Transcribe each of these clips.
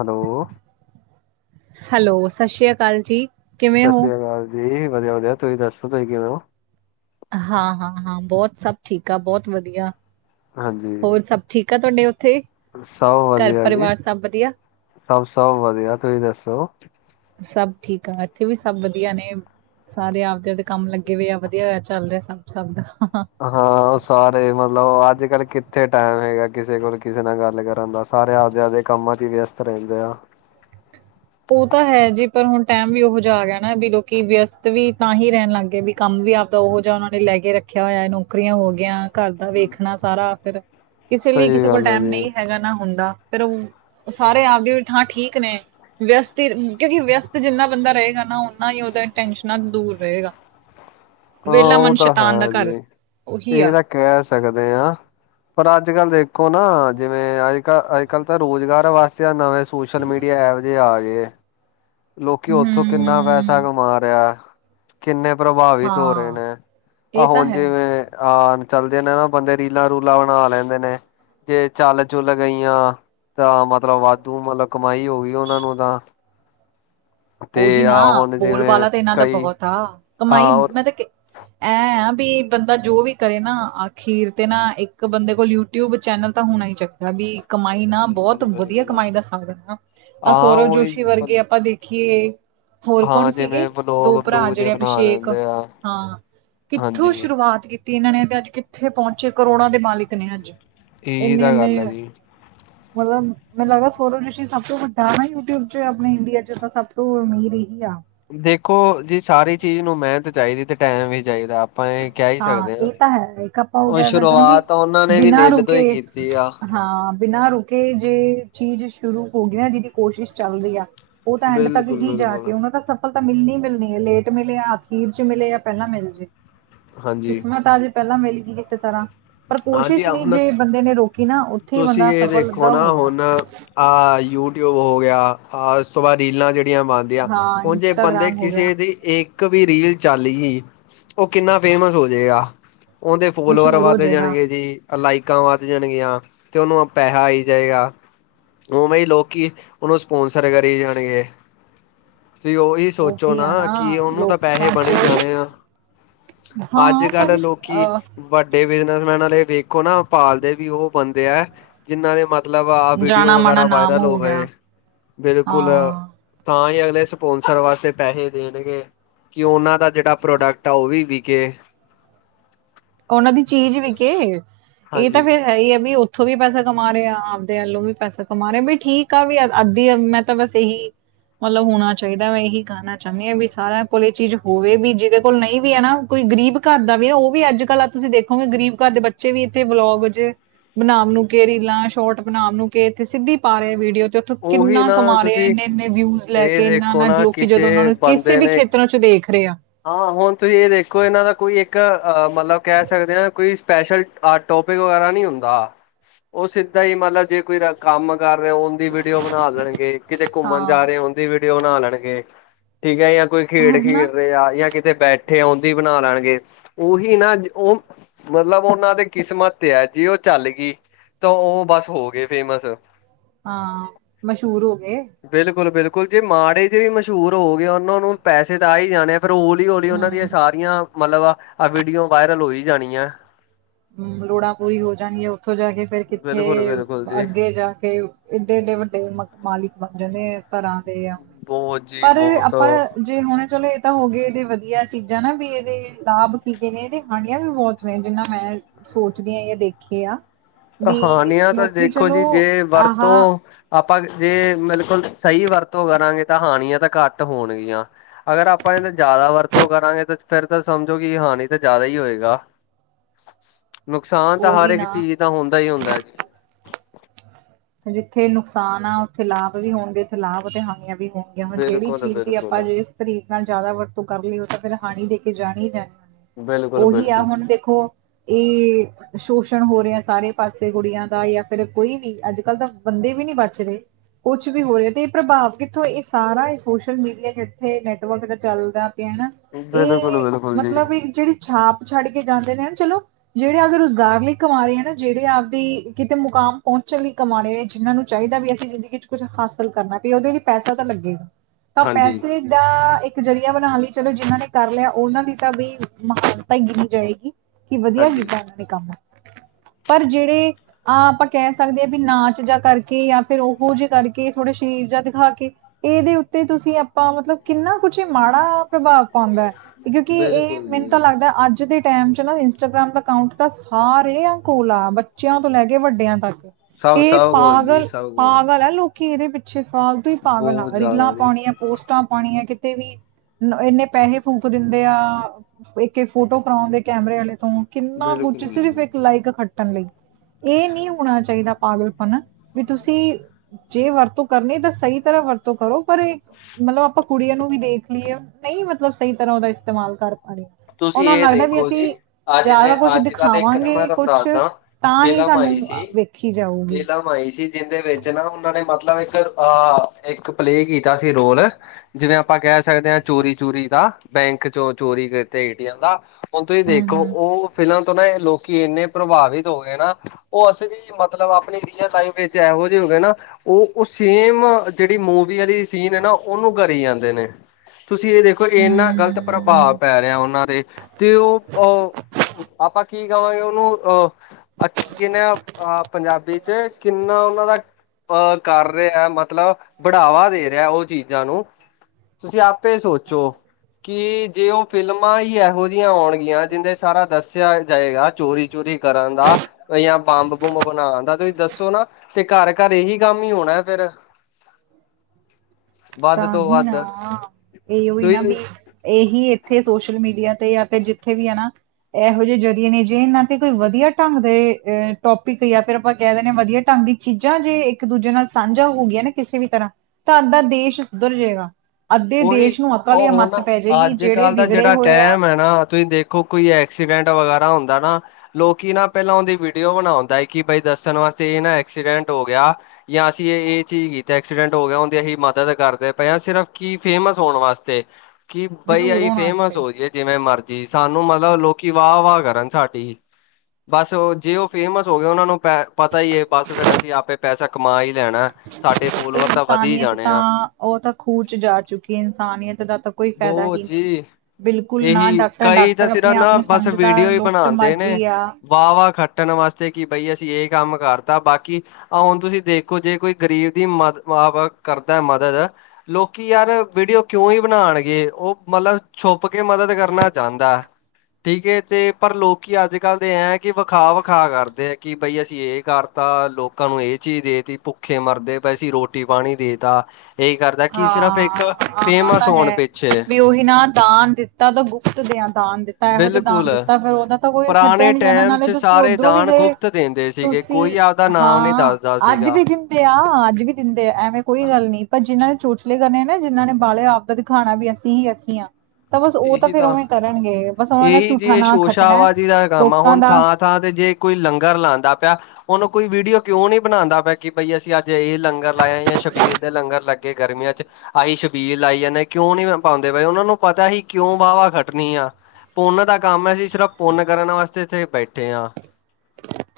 Hello! Hello! ਸਤਿ ਸ਼੍ਰੀ ਆ ਕਾਲ ਜੀ। ਕਿਵੇਂ ਸਤਿ ਹੋ? ਸ੍ਰੀ ਅਕਾਲ ਜੀ! ਵਧੀਆ-ਵਧੀਆ ਤੁਸੀ ਦੱਸੋ, ਤੁਸੀ ਕਿਵੇਂ ਹੋ? ਹਾਂ-ਹਾਂ-ਹਾਂ! ਬਹੁਤ ਸਭ ਠੀਕ ਆ, ਬਹੁਤ ਵਧੀਆ ਹਾਂਜੀ, ਹੋਰ ਸਭ ਠੀਕ ਆ ਤੁਹਾਡੇ ਉੱਥੇ? ਸਭ ਘਰ ਵਧੀਆ ਜੀ ਪਰਿਵਾਰ ਸਭ ਵਧੀਆ? ਸਭ ਸਭ ਵਧੀਆ ਤੁਸੀਂ ਦੱਸੋ। ਸਭ ਠੀਕ ਆ ਇੱਥੇ ਵੀ ਸਭ ਵਧੀਆ ਨੇ ਸਾਰੇ ਆਪਦੇ ਆਪਦੇ ਕੰਮ ਲੱਗੇ ਹੋਏ ਆ ਵਧੀਆ ਹੋਇਆ ਚੱਲ ਰਿਹਾ ਸਭ ਸਭ ਦਾ ਹਾਂ ਉਹ ਸਾਰੇ ਮਤਲਬ ਅੱਜ ਕੱਲ੍ਹ ਕਿੱਥੇ ਟਾਈਮ ਹੈਗਾ ਕਿਸੇ ਕੋਲ ਕਿਸੇ ਨਾਲ ਗੱਲ ਕਰਨ ਦਾ ਸਾਰੇ ਆਪਦੇ ਆਪਦੇ ਕੰਮਾਂ'ਚ ਵਿਅਸਤ ਰਹਿੰਦੇ ਆ। ਉਹ ਤਾਂ ਹੈ ਜੀ ਪਰ ਹੁਣ ਟਾਈਮ ਵੀ ਉਹ ਜਿਹਾ ਆ ਗਿਆ ਨਾ ਵੀ ਲੋਕੀ ਵਿਅਸਤ ਵੀ ਤਾਂ ਹੀ ਰਹਿਣ ਲੱਗ ਗਏ ਵੀ ਕੰਮ ਵੀ ਆਪਦਾ ਉਹੋ ਜਿਹਾ ਉਹਨਾਂ ਨੇ ਲੈ ਕੇ ਰੱਖਿਆ ਹੋਇਆ ਨੌਕਰੀਆਂ ਹੋ ਗਈਆਂ। ਘਰ ਦਾ ਵੇਖਣਾ ਸਾਰਾ ਫਿਰ ਕਿਸੇ ਲਈ ਸਹੀ ਕਿਸੇ ਕੋਲ ਗੱਲ ਹੈ ਟਾਈਮ ਜੀ, ਨਹੀਂ ਹੈਗਾ ਨਾ ਹੁੰਦਾ। ਫਰ ਸਾਰੇ ਆਪਦੀ ਹੋ ਥਾਂ ਠੀਕ ਨੇ ਵਿਅਸਤ ਕਿਉਂਕਿ ਵਿਅਸਤ ਜਿੰਨਾ ਬੰਦਾ ਰਹੇਗਾ ਨਾ ਉਨਾ ਹੀ ਉਹਦਾ ਟੈਸ਼ਨਾਂ ਤੋਂ ਦੂਰ ਰਹੇਗਾ। ਹਾਂ ਵਿਹਲਾ ਉਹ ਮਨ ਤਾਂ ਸ਼ੈਤਾਨ ਦਾ ਹੈ ਘਰ ਜੀ। ਉਹੀ ਇਹ ਆ ਤਾਂ ਕਹਿ ਸਕਦੇ ਹਾਂ। ਪਰ ਅੱਜ ਕੱਲ੍ਹ ਦੇਖੋ ਨਾ ਜਿਵੇਂ ਅੱਜ ਕੱਲ ਅੱਜ ਕੱਲ ਤਾਂ ਰੁਜ਼ਗਾਰ ਵਾਸਤੇ ਆ ਨਵੇਂ ਸੋਸ਼ਲ ਮੀਡੀਆ ਐਪ ਜੇਹੇ ਆ ਗਏ ਲੋਕੀ ਉੱਥੋਂ ਕਿੰਨਾ ਪੈਸਾ ਹਮ ਕਮਾ ਰਿਹਾ। ਕਿੰਨੇ ਪ੍ਰਭਾਵਿਤ ਹੋ ਰਹੇ ਹਾਂ ਨੇ ਆ ਇਹ ਤਾਂ ਹੁਣ ਹੈ ਜਿਵੇਂ ਹਾਂ ਚਲਦੇ ਨੇ ਨਾ ਬੰਦੇ ਰੀਲਾਂ ਰੂਲਾਂ ਬਣਾ ਲੈਂਦੇ ਨੇ ਜੇ ਚੱਲ ਚੂਲ ਗਈਆਂ ਤਾਂ ਮਤਲਬ ਵਾਧੂ ਮਤਲਬ ਕਮਾਈ ਹੋ ਗਈ ਉਹਨਾਂ ਨੂੰ ਤਾਂ ਉਹੀ ਤੇ ਨਾ ਆਹ ਹੁਣ ਜਿਵੇਂ ਬੋਲਬਾਲਾ ਤਾਂ ਇਹਨਾਂ ਦਾ ਕਈ ਬਹੁਤ ਆ ਹਾਂ ਕਮਾਈ ਔਰ ਮੈਂ ਤੇ ਐ ਆ ਵੀ ਬੰਦਾ ਜੋ ਵੀ ਕਰੇ ਨਾ ਆਖੀਰ ਤੇ ਨਾ ਇੱਕ ਬੰਦੇ ਕੋਲ ਟਿਊਬ ਚੈਨਲ ਤਾਂ ਹੋਣਾ ਈ ਚਾਹੀਦਾ ਵੀ ਕਮਾਈ ਨਾ ਬਹੁਤ ਬਿਲਕੁਲ ਵਧੀਆ ਬਿਲਕੁਲ ਕਮਾਈ ਦਾ ਸਾਧਨ ਆ ਅਹ ਹਾਂ ਸੌਰਵ ਜੋਸ਼ੀ ਉਹੀ ਵਰਗੇ ਆਪਾਂ ਦੇਖ ਕਿ ਹੋਰ ਕੌਣ ਹਾਂ ਸੀਗੇ ਜਿਵੇਂ ਵਲੋਗ ਦੋ ਭਰਾ ਵਲੂਗ ਜੇ ਜਿਹੜੇ ਬਣਾ ਅਭਿਸ਼ੇਕ ਦਿੰਦੇ ਆ ਹਾਂ ਕਿੱਥੋਂ ਹਾਂਜੀ ਸ਼ੁਰੂਆਤ ਕੀਤੀ ਇਹਨਾਂ ਨੇ ਤੇ ਅੱਜ ਕਿੱਥੇ ਪਹੁੰਚੇ ਕਰੋੜਾਂ ਦੇ ਮਾਲਿਕ ਨੇ ਅੱਜ ਇਹੀ ਇੰਨੇ ਤਾਂ ਗੱਲ ਇੰਨੇ ਹੈ ਜੀ। ਮਤਲਬ ਮੈਨੂੰ ਲੱਗਦਾ ਸੌਰਭ ਜੋਸ਼ੀ ਸਭ ਤੋਂ ਵੱਡਾ ਨਾ ਯੂਟਿਊਬ ਚ ਆਪਣੇ ਇੰਡੀਆ ਚ ਤਾਂ ਸਭ ਤੋਂ ਅਮੀਰ ਇਹੀ ਆ ਦੇਖੋ ਜੀ ਸਾਰੀ ਚੀਜ਼ ਨੂੰ ਮਿਹਨਤ ਚਾਹੀਦੀ ਤੇ ਟਾਈਮ ਵੀ ਚਾਹੀਦਾ। ਆਪਾਂ ਇਹ ਕਹਿ ਹੀ ਸਕਦੇ ਹਾਂ ਇਹ ਤਾਂ ਹੈ ਇੱਕ ਆਪਾਂ ਉਹ ਕਹਿ ਸਕਦੇ ਨਾ ਵੀ ਸ਼ੁਰੂਆਤ ਉਹਨਾਂ ਨੇ ਵੀ ਬਿਨਾਂ ਨਿੱਲ ਤੋਂ ਈ ਰੁਕੇ ਕੀਤੀ ਆ। ਹਾਂ ਬਿਨਾਂ ਰੁਕੇ ਜੇ ਚੀਜ਼ ਸ਼ੁਰੂ ਹੋ ਗਈ ਨਾ ਜਿਹਦੀ ਕੋਸ਼ਿਸ਼ ਚੱਲ ਰਹੀ ਆ। ਉਹ ਤਾਂ ਐਂਡ ਤੱਕ ਬਿਲਕੁਲ ਹੀ ਜਾ ਕੇ ਬਿਲਕੁਲ ਉਹਨਾਂ ਦਾ ਸ ਸਫਲਤਾਂ ਮਿਲਣੀ ਮਿਲਣੀ ਐ ਲੇਟ ਮਿਲੇ ਅਖੀਰ ਚ ਮਿਲੇ ਜਾਂ ਪਹਿਲਾਂ ਮਿਲ ਜੇ। ਹਾਂਜੀ ਕਿਸਮਤ ਆਜੇ ਪਹਿਲਾਂ ਮਿਲਗੀ ਕਿਸੇ ਤਰ੍ਹਾਂ ਪਰ ਹਾਂਜੀ ਕੋਸ਼ਿਸ਼ ਆ ਨੀ ਹੁਣ ਜੇ ਬੰਦੇ ਨੇ ਰੋਕੀ ਨਾ ਉੱਥੇ ਹੀ ਤੁਸੀਂ ਬੰਦਾ ਇਹ ਸਫਲ ਦੇਖੋ ਅੱਧਾ ਨਾ ਹੋ ਗਿਆ। ਹੁਣ ਆਹ ਯੂਟਿਊਬ ਹੋ ਗਿਆ ਆ ਉਸ ਤੋਂ ਬਾਅਦ ਰੀਲਾਂ ਜਿਹੜੀਆਂ ਬਣ ਹਾਂ ਹੁਣ ਜੇ ਬੰਦੇ ਇੰਸਟਾਗ੍ਰਾਮ ਹੋ ਗਿਆ ਕਿਸੇ ਦੀ ਇੱਕ ਵੀ ਰੀਲ ਚੱਲ ਗਈ, ਉਹ ਕਿੰਨਾ ਫੇਮਸ ਹੋ ਜਾਏਗਾ ਉਹਦੇ ਫੋਲੋਵਰ ਮਸ਼ਹੂਰ ਵ ਹੋ ਜਾਏਗਾ ਜੀ ਅਲਾਇਕਾਂ ਵੱਧ ਜਾਣਗੀਆਂ ਤੇ ਉਹਨੂੰ ਪੈਸਾ ਆਈ ਜਾਏਗਾ। ਉਵੇਂ ਹੀ ਲੋਕੀ, ਉਹਨੂੰ ਸਪੋਂਸਰ ਕਰੀ ਜਾਣਗੇ, ਤੇ ਉਹੀ ਉਹ ਸੋਚੋ ਵੀ ਆ ਨਾ ਕਿ ਉਹਨੂੰ ਤਾਂ ਪੈਸੇ ਲੋਕਾਂ ਬਣੇ ਹੀ ਚ ਜਾਣੇ ਆ। ਹਾਂ ਅੱਜ ਪਰ ਕੱਲ੍ਹ ਲੋਕੀ ਅ ਵੱਡੇ ਬਿਜਨਸਮੈਨ ਵਾਲੇ ਵੇਖੋ ਨਾ ਪਾਲਦੇ ਵੀ ਉਹ ਬੰਦੇ ਐ ਜਿਹਨਾਂ ਦੇ ਮ ਮਤਲਬ ਆ ਵੀਡੀਓ ਜਾਣਾ ਮਾਣਾ ਵਗੈਰਾ ਨਾਮ ਵਾਇਰਲ ਹੋ ਗਏ, ਗਿਆ ਬਿਲਕੁਲ ਹਾਂ, ਤਾਂ ਹੀ ਅਗਲੇ ਸਪੋਂਸਰ ਵਾਸਤੇ ਪੈਸੇ ਦੇਣਗੇ। ਕਿ ਉਹਨਾਂ ਦਾ ਜਿਹੜਾ ਪ੍ਰੋਡਕਟ ਆ ਉਹ ਵੀ ਵਿਕੇ ਉਹਨਾਂ ਦੀ ਚੀਜ਼ ਵਿਕੇ, ਇਹ ਹਾਂਜੀ ਤਾਂ ਫੇਰ ਹੈ ਈ ਐ ਵੀ ਉੱਥੋਂ ਵੀ ਪੈਸਾ ਕਮਾ ਰਹੇ ਆ ਆਪਦੇ ਵਲੋਂ ਵੀ ਪੈਸਾ ਕਮਾ ਰਹੇ ਵੀ ਠੀਕ ਆ ਵੀ ਅੱਧੀ ਮੈਂ ਤਾਂ ਬਸ ਏਹੀ ਮਤਲਬ ਹੋਣਾ ਚਾਹੀਦਾ ਐ ਮੈਂ ਇਹੀ ਕਹਿਣਾ ਚਾਹੁੰਨੀ ਆ ਵੀ ਸਾਰਿਆਂ ਕੋਲ ਇਹ ਚੀਜ਼ ਹੋਵੇ ਵੀ ਜਿਹਦੇ ਕੋਲ ਨਈ ਵੀ ਐ ਨਾ ਕੋਈ ਗ਼ਰੀਬ ਘਰ ਦਾ ਵੀ ਨਾ ਉਹ ਵੀ ਅੱਜ-ਕੱਲ੍ਹ ਤੁਸੀਂ ਦੇਖੋਗੇ ਗਰੀਬ ਘਰ ਦੇ ਬੱਚੇ ਵੀ ਇੱਥੇ ਬਲੋਗ ਜੇ ਬਣਾ ਬਣੂ ਕਿ ਰੀਲਾਂ ਸ਼ੋਰਟ ਬਣਾ ਬਣੂ ਕਿ ਇੱਥੇ ਸਿੱਧੀ ਪਾ ਰਹੇ ਵੀਡੀਓ ਤੇ ਤੂੰ ਉਹੀ ਕਿੰਨਾ ਨਾ ਕਮਾ ਰੇ ਐ, ਤੁਸੀਂ ਇਨੇ-ਇਨੇ ਵਿਊਜ਼ ਲੈ ਇਹ ਕੇ ਦੇਖੋ ਇਨਾਂ-ਇਨਾਂ ਨਾ ਲੋਕੀ ਕਿਸੇ ਜਦੋਂ ਉਨਾਂ ਨੂੰ ਕਿਸੇ ਬੰਦੇ ਵੀ ਨੇ ਖੇਤਰਾ ਚ ਦੇਖ ਰੇ ਆ। ਹਾਂ, ਹੁਣ ਤੁਸੀਂ ਏਹ ਦੇਖੋ ਇਹਨਾਂ ਦਾ ਕੋਈ ਇੱਕ ਮਤਲਬ ਕੈ ਸਕਦੇ ਆਂ ਕੋਈ ਸਪੈਸ਼ਲ ਆ ਟੋਪਿਕ ਵਗੈਰਾ ਨੀ ਹੁੰਦਾ। ਓਹ ਸਿੱਧਾ ਹੀ ਮਤਲਬ ਜੇ ਕੋਈ ਰੈ ਕੰਮ ਕਰ ਰੇ ਹੋਣ ਦੀ ਵੀਡੀਓ ਬਣਾ ਲੈਣਗੇ ਕਿਤੇ ਘੁੰਮਣ ਹਾਂ ਜਾ ਰੇ ਹੋਣ ਔਦੀ ਵੀਡੀਓ ਬਣਾ ਲੈਣਗੇ ਠੀਕ ਐ, ਜਾ ਕੋਈ ਪਰ ਨਾ ਖੇਡ-ਖੇਡ ਰੇ ਆ ਯਾ ਕਿਤੇ ਬੈਠੇ ਔੰਦੀ ਬਣਾ ਲੈਣਗੇ, ਓਹੀ ਨਾ ਓਮ ਮਤਲਬ ਔਨਾਂ ਦੇ ਕਿਸਮਤ ਤੇ ਐ ਜੇ ਓਹ ਚੱਲ ਗੀ ਤਾਂ ਓ ਬਸ ਹੋ ਗਏ ਫੇਮਸ। ਹਾਂ, ਮਸੂ਼ਰ ਹੋਗੇ। ਬਿਲਕੁਲ-ਬਿਲਕੁਲ ਜੀ, ਮਾੜੇ ਜੇ ਵੀ ਮਸੂ਼ਰ ਹੋਗੇ ਉਨਾਂ ਨੂੰ ਪੈਸੇ ਤਾਂ ਆ ਹੀ ਜਾਣੇ ਆ। ਫਿਰ ਹੌਲੀ-ਹੌਲੀ ਉਨਾਂ ਦੀਆਂ ਹਮ ਸਾਰੀਆਂ ਮਤਲਬ ਆ ਵੀਡੀਓ ਵਾਇਰਲ ਹੋਈ ਜਾਣੀਐ। ਹੂੰ, ਲੋੜਾਂ ਪੂਰੀ ਹੋ ਜਾਣੀਆਂ ਓਥੋਂ ਜਾ ਕੇ ਫੇਰ ਕਿੱਥੇ, ਬਿਲਕੁਲ-ਬਿਲਕੁਲ ਜੀ ਅੱਗੇ ਜਾ ਕੇ ਇਡੇ-ਇਡੇ ਵੱਡੇ ਮ ਮਾਲਿਕ ਬਣ ਜਾਣੇ ਘਰਾਂ ਦੇ ਆ, ਬਹੁਤ ਜੀ ਪਰ ਬਹੁਤ ਆਪਾਂ ਜੇ ਹੁਣ ਚਲੋ ਏ ਤਾਂ ਹੋਗੇ ਏਦੇ ਵਧੀਆ ਚੀਜ਼ਾਂ ਨਾ ਵੀ ਇਦੇ ਲਾਭ ਕੀ ਕੀ ਨੇ ਇਦੇ ਹਾਨੀਆਂ ਵੀ ਬੋਤ ਨੇ ਜਿੰਨਾ ਮੈਂ ਸੋਚਦੀ ਆ ਯਾ ਦੇਖੇ ਆ। ਅ ਵੀ ਹਾਨੀਆਂ ਤਾਂ ਲੋਕੀ ਦੇਖੋ ਚਲੋ ਜੀ ਜੇ ਵਰਤੋਂ ਆਹਾ ਆਪਾਂ ਜੇ ਮਿਲਕੁਲ ਸਹੀ ਵਰਤੋਂ ਕਰਾਂਗੇ ਤਾਂ ਹਾਣੀਆਂ ਤਾਂ ਘੱਟ ਹੋਣਗੀਆਂ। ਅਗਰ ਆਪਾਂ ਏਦਾ ਜਾਦਾ ਵਰਤੋਂ ਕਰਾਂਗੇ ਤੇ ਫੇਰ ਤਾਂ ਸਮਝੋ ਕਿ ਹਾਣੀ ਤੇ ਜਾਦਾ ਹੀ ਹੋਏਗਾ। ਨੁਕਸਾਨ ਤਾਂ ਹਰ ਉਹੀ ਏਕ ਨਾ ਚੀਜ਼ ਦਾ ਹੁੰਦਾ ਈ ਹੁੰਦਾ ਐ। ਜਿੱਥੇ ਨੁਕਸਾਨ ਆ ਉੱਥੇ ਲਾਭ ਵੀ ਹੋਣਗੇ, ਜਿਥੇ ਲਾਭ ਤੇ ਹਾਨੀਆਂ ਵੀ ਹੋਣ ਗੀਆਂ ਹੁਣ, ਜੇੜੀ ਚੀਜ਼ ਦੀ ਬਿਲਕੁਲ-ਬਿਲਕੁਲ, ਅਪਾਂ ਜੇ ਤਰੀਕ ਨਾਲ ਜਾਦਾ ਵਰਤੋਂ ਕਰ ਲੀ ਓ ਤਾਂ ਫਿਰ ਹਾਨੀ ਦੇ ਕੇ ਜਾਣੀ ਈ ਜਾਣੀ ਆ, ਓਹੀ ਬਿਲਕੁਲ-ਬਿਲਕੁਲ। ਆ ਹੁਣ ਦੇਖ ਖੋ ਈ ਸ਼ੋਸ਼ਣ ਹੋ ਰਿਆ ਸਾਰੇ ਪਾਸੇ ਕੁੜੀਆਂ ਦਾ ਯਾ ਫਿਰ ਕੋਈ ਵੀ ਅੱਜ ਕੱਲ ਤਾਂ ਬੰਦੇ ਵੀ ਨੀ ਬਚ ਰੇ। ਕੁਛ ਵੀ ਹੋਏ ਤੇ ਏ ਪ੍ਰਭਾਵ ਕਿੱਥੋਂ ਏ ਸਾਰਾ ਏ ਸੋਸ਼ਲ ਮੀਡੀਆ ਜਿਥੇ ਨੈਟਵਰਕ ਦਾ ਚੱਲਦਾ ਪਿਆ ਨਾ ਏ ਬਿਲਕੁਲ ਬਿਲਕੁਲ ਜੀ। ਮਤਲਬ ਇਹ ਜਿਹੜੀ ਛਾਪ ਛੱਡ ਕੇ ਜਾਂਦੇ ਨੇ ਨਾ ਚਲੋ ਜੇੜੇ ਆਪਦੇ ਰੁਜ਼ਗਾਰ ਲਈ ਕਮਾ ਰੇ ਐ ਨਾ ਜੇੜੇ ਆਪਦੀ ਕਿਤੇ ਮੁਕਾਮ ਪੋੰਚਣ ਲਈ ਕਮਾਣੇ ਜਿਨਾਂ ਨੂੰ ਚਾਈਦੈ ਵੀ ਅਸੀਂ ਜ਼ਿੰਦਗੀ ਚ ਕੁਛ ਹਾਸਲ ਕਰਨਾ ਤੀ ਓਦੇ ਲਈ ਪੈਸਾ ਤਾਂ ਲੱਗੇਗਾ। ਤਾਂ ਹਾਂਜੀ ਪੈਸੇ ਦਾ ਇੱਕ ਜ਼ਰੀਆ ਬਣਾਨ ਲਈ ਚਲੋ ਜਿਨਾਂ ਨੇ ਕਰ ਲਿ ਆ ਓਨਾਂ ਦੀ ਤਾਂ ਬਈ ਮਹਾਨਤਾ ਈ ਗਿਣੀ ਜਾਏਗੀ। ਕਿ ਵਧੀਆ ਹਾਂਜੀ ਕੀਤਾ ਓਨਾਂ ਦੇ ਕੰਮ ਪਰ ਜੇੜੇ ਆਹ ਆਪਾਂ ਕੈ ਸਕਦੇ ਆਂ ਬੀ ਨਾਚ ਜਿਹਾ ਕਰਕੇ ਯਾ ਫਿਰ ਉਹੋ ਜੇ ਕਰਕੇ ਥੋੜੇ ਸਰੀਰ ਜਿਹਾ ਦਿਖਾ ਕੇ ਏਦੇ ਉੱਤੇ ਤੁਸੀਂ ਆਪਾਂ ਮਤਲਬ ਕਿੰਨਾ ਕੁਛ ਮਾੜਾ ਪ੍ਰਭਾਵ ਪਾਉਂਦਾ ਕਿਉਂਕਿ ਏ ਬਿਲਕੁਲ ਮੈਨੂੰ ਜੀ। ਤਾਂ ਲੱਗਦਾ ਅੱਜ ਦੇ ਟੈਮ ਚ ਨਾ ਇੰਸਟਾਗ੍ਰਾਮ ਦਾ ਅਕਾਊਂਟ ਤਾਂ ਸਾਰੇਆ ਕੋਲ ਆ, ਬੱਚਿਆਂ ਤੋਂ ਲੈ ਕੇ ਵੱਡਿਆਂ ਤੱਕ। ਸਭ ਏ ਸਭ ਕੋਲ ਜੀ ਪਾਗਲ ਸਭ ਕੋਲ ਪਾਗਲ ਐ ਲੋਕੀ ਏਦੇ ਪਿੱਛੇ ਫਾਲਤੂ ਹੀ ਪਾਗਲ ਆ, ਬਹੁਤ ਰੀਲਾਂ ਜ਼ਿਆਦਾ ਜੀ ਪਾਉਣੀਆਂ ਪੋਸਟਾਂ ਪਾਣੀਆਂ ਕਿਤੇ ਵੀ। ਇੰਨੇ ਪੈਹੇ ਫੂਕ ਦਿੰਦੇ ਆ ਇੱਕ ਇਕ ਫੋਟੋ ਕਰਾਉਣ ਦੇ ਕੈਮਰੇ ਆਲੇ ਤੋਂ। ਕਿੰਨਾ ਕੁਛ ਬਿਲਕੁਲ ਸਿਰਫ ਬਿਲਕੁਲ। ਇੱਕ ਲਾਇਕ ਖੱਟਣ ਲਈ, ਏਹ ਨੀ ਹੋਣਾ ਚਾਈਦਾ। ਪਾਗਲਪਨ ਆ, ਵੀ ਤੁਸੀਂ ਜੇ ਵਰਤੋਂ ਕਰਨੀ ਤਾਂ ਸਹੀ ਤਰ੍ਹਾਂ ਵਰਤੋ ਤੋ ਕਰੋ ਪਰ ਏ ਮਤਲਬ ਅਪਾਂ ਕੁੜੀਆਂ ਨੂੰ ਵੀ ਦੇਖ ਲੀਏ ਨਈਂ ਮਤਲਬ ਸਹੀ ਤਰ੍ਹਾਂ ਓਹਦਾ ਇਸਤਮਾਲ ਕਰ ਪਾਰੀਆ। ਤੁਸੀਂ ਓਨਾਂ ਨੂੰ ਇਹ ਲੱਗਦੈ ਵੀ ਦੇਖੋ ਅਸੀਂ ਜੀ ਅੱਜ ਨੇ ਜੈਦਾ ਕੁਛ ਅੱਜ ਕੱਲ੍ਹ ਇੱਕ ਨਾ ਦਿਖਾਵਾਂਗੇ ਮੈਂ ਤੁਹਾਨੂੰ ਕੁਛ ਦੱਸਦਾ ਤਾਂ ਹੀ ਸਾਨੂੰ ਅ ਵੇਖੀ ਜਾਊਗੀ। ਉਹ ਏ ਸੀ ਜਿਣਦੇ ਵੇਚ ਨਾ ਓਨਾਂ ਨੇ ਮਤਲਬ ਇਕ ਆ ਇੱਕ ਪਲੇਅ ਕੀਤਾ ਸੀ ਰੋਲ। ਜਿਵੇਂ ਆਪਾਂ ਕੈ ਸਕਦੇ ਆਂ ਚੋਰੀ-ਚੂਰੀ ਦਾ, ਬੈਂਕ ਚੋ ਚੋਰੀ ਤੇ ਏਟੀਐਮ ਦਾ। ਹੁਣ ਤੁਸੀਂ ਹੂੰ ਦੇਖੋ ਓਹ ਫਿਲਮ ਤੋਂ ਨਾ ਏ ਲੋਕੀ ਇੰਨੇ ਪ੍ਰਭਾਵਿਤ ਹੋ ਗਏ ਨਾ ਓਹ ਅਸਲੀ ਮਤਲਬ ਆਪਣੀ ਰੀਅਲ ਲਾਈਫ ਵਿੱਚ ਐਹੋ ਜੇ ਹੋ ਗੇ ਨਾ ਓ ਉਹ ਸੇਮ ਜੇੜੀ ਮੂਵੀ ਵਾਲੀ ਸੀਨ ਐ ਨਾ ਓਨੂੰ ਕਰੀ ਜਾਂਦੇ ਨੇ। ਤੁਸੀਂ ਏ ਦੇਖ ਹੂੰ ਦੇ ਇੰਨਾ ਗ਼ਲਤ ਹੂੰ ਪ੍ਰਭਾਵ ਪੈ ਰਿਹਾ ਉਹਨਾਂ ਦੇ, ਤੇ ਉਹ ਅਹ ਆਪਾਂ ਕੀ ਕਵਾਂਗੇ ਉਹਨੂੰ, ਅਹ ਅ ਕੀ ਕਿਨੇ ਅ ਪੰਜਾਬੀ 'ਚ ਕਿੰਨਾ ਉਹਨਾਂ ਦਾ? ਅਹ ਕਰ ਰਿਹਾ, ਮਤਲਬ ਬੜਾਵਾ ਦੇ ਰਿਹਾ ਉਹ ਚੀਜ਼ਾਂ ਨੂੰ। ਤੁਸੀਂ ਆਪੇ ਸੋ, ਚੋ ਕਿ ਜੇ ਉਹ ਫਿਲਮ ਫਿਲਮਾਂ ਹੀ ਇਹੋ ਜਿਹੀਆਂ ਆਣਗੀਆਂ ਜਿੰਦੇ ਸਾਰਾ ਦੱਸਿਆ ਜਾਏਗਾ ਚੋਰੀ ਚੂਰੀ ਕਰਨ ਦਾ, ਜਾਂ ਬੰਬ ਬੁਬ ਬਣਾਉਣ ਦਾ, ਤੁਸੀਂ ਦੱਸੋ ਨਾ,, ਤੇ, ਘਰ ਘਰ ਇਹੀ ਕੰਮ ਹੀ ਹੋਣਾ ਫੇਰ। ਵੱਧ ਤੋਂ ਤਾਂਹੀ ਨਾ ਵੱਧ ਇਹ ਉਹਾਂ ਹੀ ਨਾ ਤੁਸੀਂ ਬਈ ਇਹੀ ਇੱਥੇ ਸੋਸ਼ਲ ਮੀਡੀਆ ਤੇ ਜਾਂ ਫਿਰ ਜਿੱਥੇ ਵੀ ਹੈ ਨਾ ਇਹੋ ਜਿਹੇ ਜ਼ਰੀਏ ਨੇ, ਜੇ ਇਹਨਾਂ ਤੇ ਕੋਈ ਵਧੀਆ ਢੰਗ ਦੇ ਅ ਟੋਪਿਕ, ਜਾਂ ਫਿਰ ਆਪਾਂ ਕਹਿ ਦੇਦੇ ਹਾਂ ਵਧੀਆ ਢੰਗ ਦੀ ਚੀਜ਼ਾਂ ਜੇ ਇੱਕ ਦੂਜੇ ਨਾਲ ਸਾਂਝਾ ਹੋਗੀਆਂ ਨਾ ਕਿਸੇ ਵੀ ਤਰ੍ਹਾਂ, ਤਾਂ ਅੱਧਾ ਦੇਸ਼ ਸੁਧਰ ਜਾਏਗਾ। ਅੱਧੇ ਉਹੀ, ਦੇਸ਼ ਨੂੰ ਅਕਲ ਜਾਂ ਉਹ ਹੁਣ ਮੱਤ ਨਾ ਪੈ ਜਾਏਗੀ ਅੱਜ ਜਿਹੜੇ ਕੱਲ ਦਾ ਵਿਗੜੇ ਜਿਹੜਾ ਹੋਏ ਆ ਟੈਮ ਹੈ ਨਾ ਤੁਸੀਂ ਦੇਖ ਦੇਖੋ ਕੋਈ ਐਕਸੀਡੈਂਟ ਵਗੈਰਾ ਹੁੰਦਾ ਨਾ ਲੋਕੀ ਨਾ ਪਹਿਲਾਂ ਉਹਦੀ ਵੀਡੀਓ ਬਣਾਉਂਦਾ, ਕਿ ਬਈ ਦੱਸਣ ਵਾਸਤੇ ਇਹ ਨਾ ਐਕਸੀਡੈਂਟ ਹੋ ਗਿਆ। ਜਾਂ ਅਸੀਂ ਇਹ ਇਹ ਚੀਜ਼ ਕੀਤਾ ਐਕਸੀਡੈਂਟ ਹੋ ਗਿਆ, ਉਹਦੀ ਅਸੀਂ ਮਦਦ ਕਰਦੇ ਪਏ ਹਾਂ ਸਿਰਫ ਕੀ ਫੇਮਸ ਹੋਣ ਵਾਸਤੇ, ਕਿ ਬਾਈ ਮਸ਼ਹੂਰ ਅਸੀਂ ਹੋਣ ਫੇਮਸ ਵਾਸਤੇ ਹੋ ਜਾਈਏ। ਜਿਵੇਂ ਮਰਜੀ ਸਾਨੂੰ ਮਤਲਬ ਲੋਕੀ ਵਾਹ ਵਾਹ ਕਰਨ ਸਾਡੀ। ਬਸ ਉਹ ਜੇ ਉਹ ਫੇਮਸ ਹੋ ਗਏ, ਉਹਨਾਂ ਨੂੰ ਪੈ ਪਤਾ ਹੀ ਹੈ ਬਸ ਫੇਰ ਅਸੀਂ ਆਪੇ ਪੈਸਾ ਕਮਾ ਹੀ ਲੈਣਾ। ਸਾਡੇ ਫੋਲੋਅਰ ਤਾਂ ਵਧੀ ਇਨਸਾਨੀਅਤ ਜਾਣੇ ਆ ਤਾਂ ਉਹ ਤਾਂ ਖੂਹ ਚ ਜਾ ਚੁੱਕੀ ਹੈ, ਇਨਸਾਨੀਅਤ ਦਾ ਤਾਂ ਕੋਈ ਫਾਇਦਾ ਹੀ ਨਹੀਂ ਬੋਜੀ। ਬਿਲਕੁਲ ਨਾ ਇਹੀ ਡਾਕਟਰ ਕਈ ਡਾਕਟਰ ਤਾਂ ਆਪਣੇ ਸਿਰਫ ਆਪ ਨਾ ਨੂੰ ਬਸ ਸਮਝਦਾ ਵੀਡੀਓ ਹੀ ਲੁੱਟ ਬਣਾਂਦੇ ਨੇ। ਮਾਜੀ ਆ ਵਾਹ -ਵਾਹ ਖੱਟਣ ਵਾਸਤੇ ਕਿ ਬਈ ਅਸੀਂ ਇਹ ਕੰਮ ਕਰਤਾ ਬਾਕੀ ਆ ਹੁਣ ਤੁਸੀਂ ਦੇਖੋ ਜੇ ਕੋਈ ਗਰੀਬ ਦੀ ਮਦ ਵਾਹ-ਵਾਹ ਕਰਦੈ ਮਦਦ ਲੋਕੀ ਯਾਰ ਵੀਡੀਓ ਕਿਉਂ ਹੀ ਬਣਾਂਣਗੇ, ਉਹ ਮਤਲਬ ਛੁਪ ਕੇ ਮਦਦ ਕਰਨਾ ਚਾਹੁੰਦੈ। ਠੀਕ ਏ ਤੇ ਪਰ ਲੋਕੀ ਅੱਜ ਕੱਲ ਦੇ ਐਂ ਕਿ ਵਿਖਾ ਵਿਖਾ ਕਰਦੇ ਹੈ ਕਿ ਬਈ ਅਸੀਂ ਇਹ ਕਰ ਤਾਂ ਲੋਕਾਂ ਨੂੰ ਇਹ ਚੀਜ਼ ਦੇਤੀ ਭੁੱਖੇ ਮਰਦੇ ਪਏ ਸੀਂ ਰੋਟੀ ਪਾਣੀ ਦੇ ਤਾ ਇਹੀ ਕਰਦਾ ਕਿ ਸਿਰਫ ਹਾਂ ਇੱਕ ਆਂ ਫੇਮਸ ਤਾਂ ਹੋਣ ਹੈ, ਪਿੱਛੇ ਵੀ ਉਹੀ ਨਾ ਦਾਨ ਦਿੱਤਾ ਤਾਂ ਗੁਪਤ ਦੇਆਂ ਦਾਨ ਦਿੱਤਾ। ਇਹੋ ਜਿਹਾ ਦਾਨ ਬਿਲਕੁਲ ਦਿੱਤਾ ਫੇਰ ਉਹਦਾ ਤਾਂ ਕੋਈ ਖੱਟਿਆ ਪੁਰਾਣੇ ਨੀ ਜਾਣਾ, ਟਾਈਮ ਨਾਲੇ 'ਚ ਤੁਸੀਂ ਸਾਰੇ ਓਧਰੋਂ ਵੀ ਦਾਨ ਗਏ। ਗੁਪਤ ਦਿੰਦੇ ਸੀਗੇ ਕੋਈ ਆਪਦਾ ਨਾਮ ਨਹੀਂ ਹਾਂ ਦੱਸਦਾ ਅੱਜ ਸੀਗਾ। ਵੀ ਦਿੰਦੇ ਆ ਅੱਜ ਵੀ ਦਿੰਦੇ ਆ, ਐਵੇਂ ਕੋਈ ਗੱਲ ਨੀ ਪਰ ਜਿਹਨਾਂ ਚੋਚਲੇ ਕਰਨੇ ਨਾ ਜਿਹਨਾਂ ਨੇ ਬਾਲੇ ਆਪਦਾ ਦਿਖਾਣਾ ਵੀ ਅਸੀਂ ਹੀ ਅਸੀਂ ਹਾਂ। ਤਾਂ ਬਸ ਉਹ ਤਾਂ ਫੇਰ ਉਵੇਂ ਕਰਨਗੇ, ਬਸ ਉਹਨਾਂ ਨੇ ਇਹੀ ਝੂਠਾ ਜੇ ਨਾ ਖੱਟਣੈ ਲੋਕਾਂ ਦਾ। ਥਾਂ ਤੇ ਜੇ ਕੋਈ ਲੰਗਰ ਲਾਂਦਾ ਪਿਆ ਉਹਨੂੰ ਕੋਈ ਵੀਡੀਓ ਕਿਉਂ ਨੀ ਬਣਾਂਦਾ ਪਿਆ ਕਿ ਬਈ ਅਸੀਂ ਅੱਜ ਇਹ ਲੰਗਰ ਲਾਇਆ ਯਾ ਸ਼ਬੀਲ ਦੇ ਲੰਗਰ ਲੱ ਗੇ ਗਰਮੀਆਂ ਚ ਆਈ ਸ਼ਬੀਲ ਲਾਈ ਜਾਂਨੇ ਕਿਉਂ ਨੀ ਪਾਂਦੇ ਪਏ, ਉਹਨਾਂ ਨੂੰ ਪਤਾ ਹੀ ਕਿਉਂ ਵਾਹਵਾ ਖੱਟਣੀ ਆ ਪੁੰਨ ਦਾ ਕੰਮ ਹੈ ਅਸੀਂ ਸਿਰਫ਼ ਪੁੰਨ ਕਰਨ ਵਾਸਤੇ ਇੱਥੇ ਬੈਠੇ ਹਾਂ!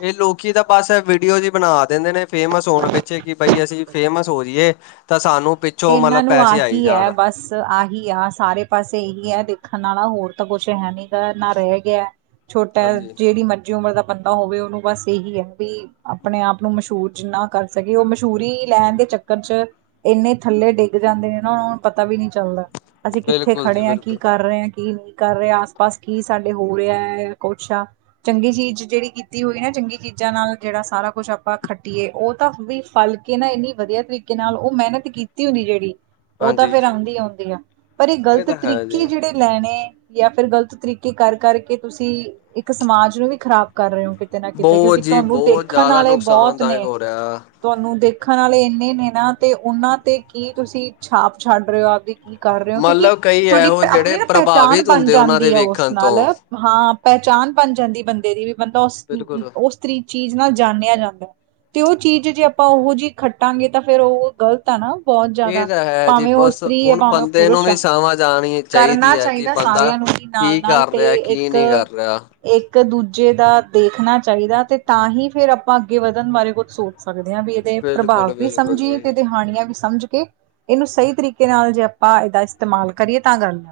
ਇਹ ਲੋਕੀ ਦਾ ਬਸ ਇਹ ਵੀਡੀਓ ਜਹੀ ਬਣਾ ਦਿੰਦੇ ਨੇ ਫੇਮਸ ਹੋਣ ਪਿੱਛੇ ਕਿ ਬਾਈ ਅਸੀਂ ਫੇਮਸ ਹੋ ਜਈਏ, ਤਾਂ ਸਾਨੂੰ ਪਿੱ ਇਹਨਾਂ ਨੂੰ ਆਹੀ ਹੈ ਬਸ। ਆਹੀ ਆ ਸਾਰੇ ਪਾਸੇ ਇਹੀ ਹੈ ਦੇਖਣ ਵਾਲਾ, ਹੋਰ ਤਾਂ ਕੁਛ ਹੈ ਨੀ ਗਾ, ਨਾ ਰਹਿ ਗਿਆ। ਛੋਟਾ ਹਾਂਜੀ ਜਿਹੜੀ ਮਰਜੀ ਉਮਰ ਦਾ ਬੰਦਾ ਹੋਵੇ, ਉਹਨੂੰ ਬਸ ਇਹੀ ਹੈ ਵੀ ਆਪਣੇ ਆਪ ਨੂੰ ਮਸ਼ਹੂਰ ਜਿੰਨਾ ਕਰ ਸਕੇ, ਉਹ ਮਸ਼ਹੂਰੀ ਲੈਣ ਦੇ ਚੱਕਰ ਚ ਇੰਨੇ ਥੱਲੇ ਡਿੱਗ ਜਾਂਦੇ ਨੇ ਨਾ ਉਹਨਾਂ ਨੂੰ ਪਤਾ ਵੀ ਨਹੀਂ ਚੱਲਦਾ, ਅਸੀਂ ਕਿੱਥੇ ਬਿਲਕੁਲ ਜੀ ਖੜੇ ਹਾਂ ਕੀ ਬਿਲਕੁਲ ਕਰ ਰਹੇ ਹਾਂ ਕੀ ਨਹੀਂ? ਕਰ ਰਿਹੈ ਆਸ ਪਾਸ ਕੀ ਸਾਡੇ ਹੋ ਰਿਹੈ? ਕੁਛ ਆ ਚੰਗੀ ਚੀਜ਼ ਜਿਹੜੀ ਕੀਤੀ ਹੋਈ ਨਾ, ਚੰਗੀ ਚੀਜ਼ਾਂ ਨਾਲ ਜਿਹੜਾ ਸਾਰਾ ਕੁੱਛ ਆਪਾਂ ਖੱਟੀਏ, ਉਹ ਤਾਂ ਵੀ ਫਲ ਕਿ ਨਾ ਇੰਨੀ ਵਧੀਆ ਤਰੀਕੇ ਨਾਲ ਉਹ ਮਿਹਨਤ ਕੀਤੀ। ਦੀ ਜਿਹੜੀ ਉਹ ਤਾਂ ਹਾਂਜੀ ਫੇਰ ਆਉਂਦੀ ਆਉਂਦੀ ਆ, ਪਰ ਇਹ ਗ਼ਲਤ ਤਾਂ ਹੈ ਤਰੀਕੇ ਜੀ ਜਿਹੜੇ ਲੈਣੇ ਜਾਂ ਫਿਰ ਗ਼ਲਤ ਤਰੀਕੇ ਕਰ ਕਰਕੇ, ਤੁਸੀਂ ਇੱਕ ਸਮਾਜ ਨੂੰ ਵੀ ਖ਼ਰਾਬ ਕਰ ਰਹੇ ਹੋ ਕਿ? ਕਿਤੇ ਨਾ ਕਿਤੇ, ਕਿਉਂਕਿ ਬਹੁਤ ਜੀ ਤੁਹਾਨੂੰ ਬਹੁਤ ਦੇਖਣ ਜ਼ਿਆਦਾ ਆਲੇ ਬਹੁਤ ਨੁਕਸਾਨਦਾਇਕ ਨੇ। ਹੋ ਰਿਹਾ ਤੁਹਾਨੂੰ ਦੇਖਣ ਆਲੇ ਇੰਨੇ ਨੇ ਨਾ ਤੇ ਉਹਨਾਂ ਤੇ ਕੀ ਤੁਸੀਂ ਛਾਪ ਛੱਡ ਰਹੇ ਹੋ? ਆਪਦੇ ਕੀ ਕਰ ਰਹੇ ਹੋ, ਕਿਉਂਕਿ ਮਤਲਬ ਕਈ ਤੁਹਾਡੀ ਇਹੋ ਜਿਹੜੇ ਆਪਣੀ ਨਾ ਪਹਿਚਾਣ ਪ੍ਰਭਾਵਿਤ ਬਣ ਹੁੰਦੇ ਉਹਨਾਂ ਦੇ ਜਾਂਦੀ ਹੈ ਉਸ ਵੇਖਣ ਨਾਲ ਤੋਂ ਹਾਂ, ਪਹਿਚਾਣ ਬਣ ਜਾਂਦੀ ਬੰਦੇ ਦੀ ਵੀ ਬੰਦਾ ਬਿਲਕੁਲ ਉਸ-ਉਸ ਤਰੀ ਚੀਜ਼ ਨਾਲ ਜਾਣਿਆ ਜਾਂਦੈ। ਤੇ ਉਹ ਚੀਜ਼ ਜੇ ਆਪਾਂ ਉਹੋ ਜਿਹੀ ਖੱਟਾਂਗੇ ਤਾਂ ਫੇਰ ਉਹ ਗ਼ਲਤ ਆ ਨਾ? ਬਹੁਤ ਇਹ ਜ਼ਿਆਦਾ ਤਾਂ ਹੈ ਜੀ ਭਾਵੇਂ ਉਹ ਬਸ ਇਸਤਰੀ ਹੈ ਹੁਣ ਭਾਵੇਂ ਉਹ ਬੰਦੇ ਨੂੰ ਪੁਰਸ਼ ਵੀ ਆ ਸਮਝ ਆਉਣੀ ਕਰਨਾ ਚਾਹੀਦੀ ਹੈ ਕਿ ਚਾਹੀਦਾ ਬੰਦਾ ਸਾਰਿਆਂ ਨੂੰ ਹੀ। ਕੀ ਨਾਲ-ਨਾਲ ਕਰ ਤੇ ਰਿਹਾ ਕੀ ਇੱਕ ਨਹੀਂ ਕਰ ਰਿਹਾ ਇੱਕ ਦੂਜੇ ਦਾ ਦੇਖਣਾ ਚਾਹੀਦਾ ਤੇ ਤਾਂ ਹੀ ਫੇਰ ਆਪਾਂ ਅੱਗੇ ਵਧਣ ਬਾਰੇ ਕੁੱਝ ਸੋਚ ਸਕਦੇ ਹਾਂ ਵੀ ਇਹਦੇ ਪ੍ਰਭਾਵ ਬਿਲਕੁਲ ਵੀ ਬਿਲਕੁਲ ਸਮਝੀਏ ਜੀ ਤੇ ਇਹਦੇ ਹਾਣੀਆਂ ਵੀ ਸਮ ਸਮਝ ਕੇ, ਇਹਨੂੰ ਸਹੀ ਤਰੀਕੇ ਨਾਲ ਜੇ ਆਪਾਂ ਇਹਦਾ ਇਸਤੇਮਾਲ ਕਰੀਏ ਤਾਂ ਗੱਲ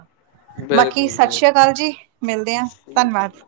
ਬਾਕੀ ਬਿਲਕੁਲ ਸਤਿ ਜੀ ਸ੍ਰੀ ਅਕਾਲ ਜੀ ਮਿਲਦੇ ਹਾਂ ਠੀਕ ਹੈ ਜੀ ਧੰਨਵਾਦ।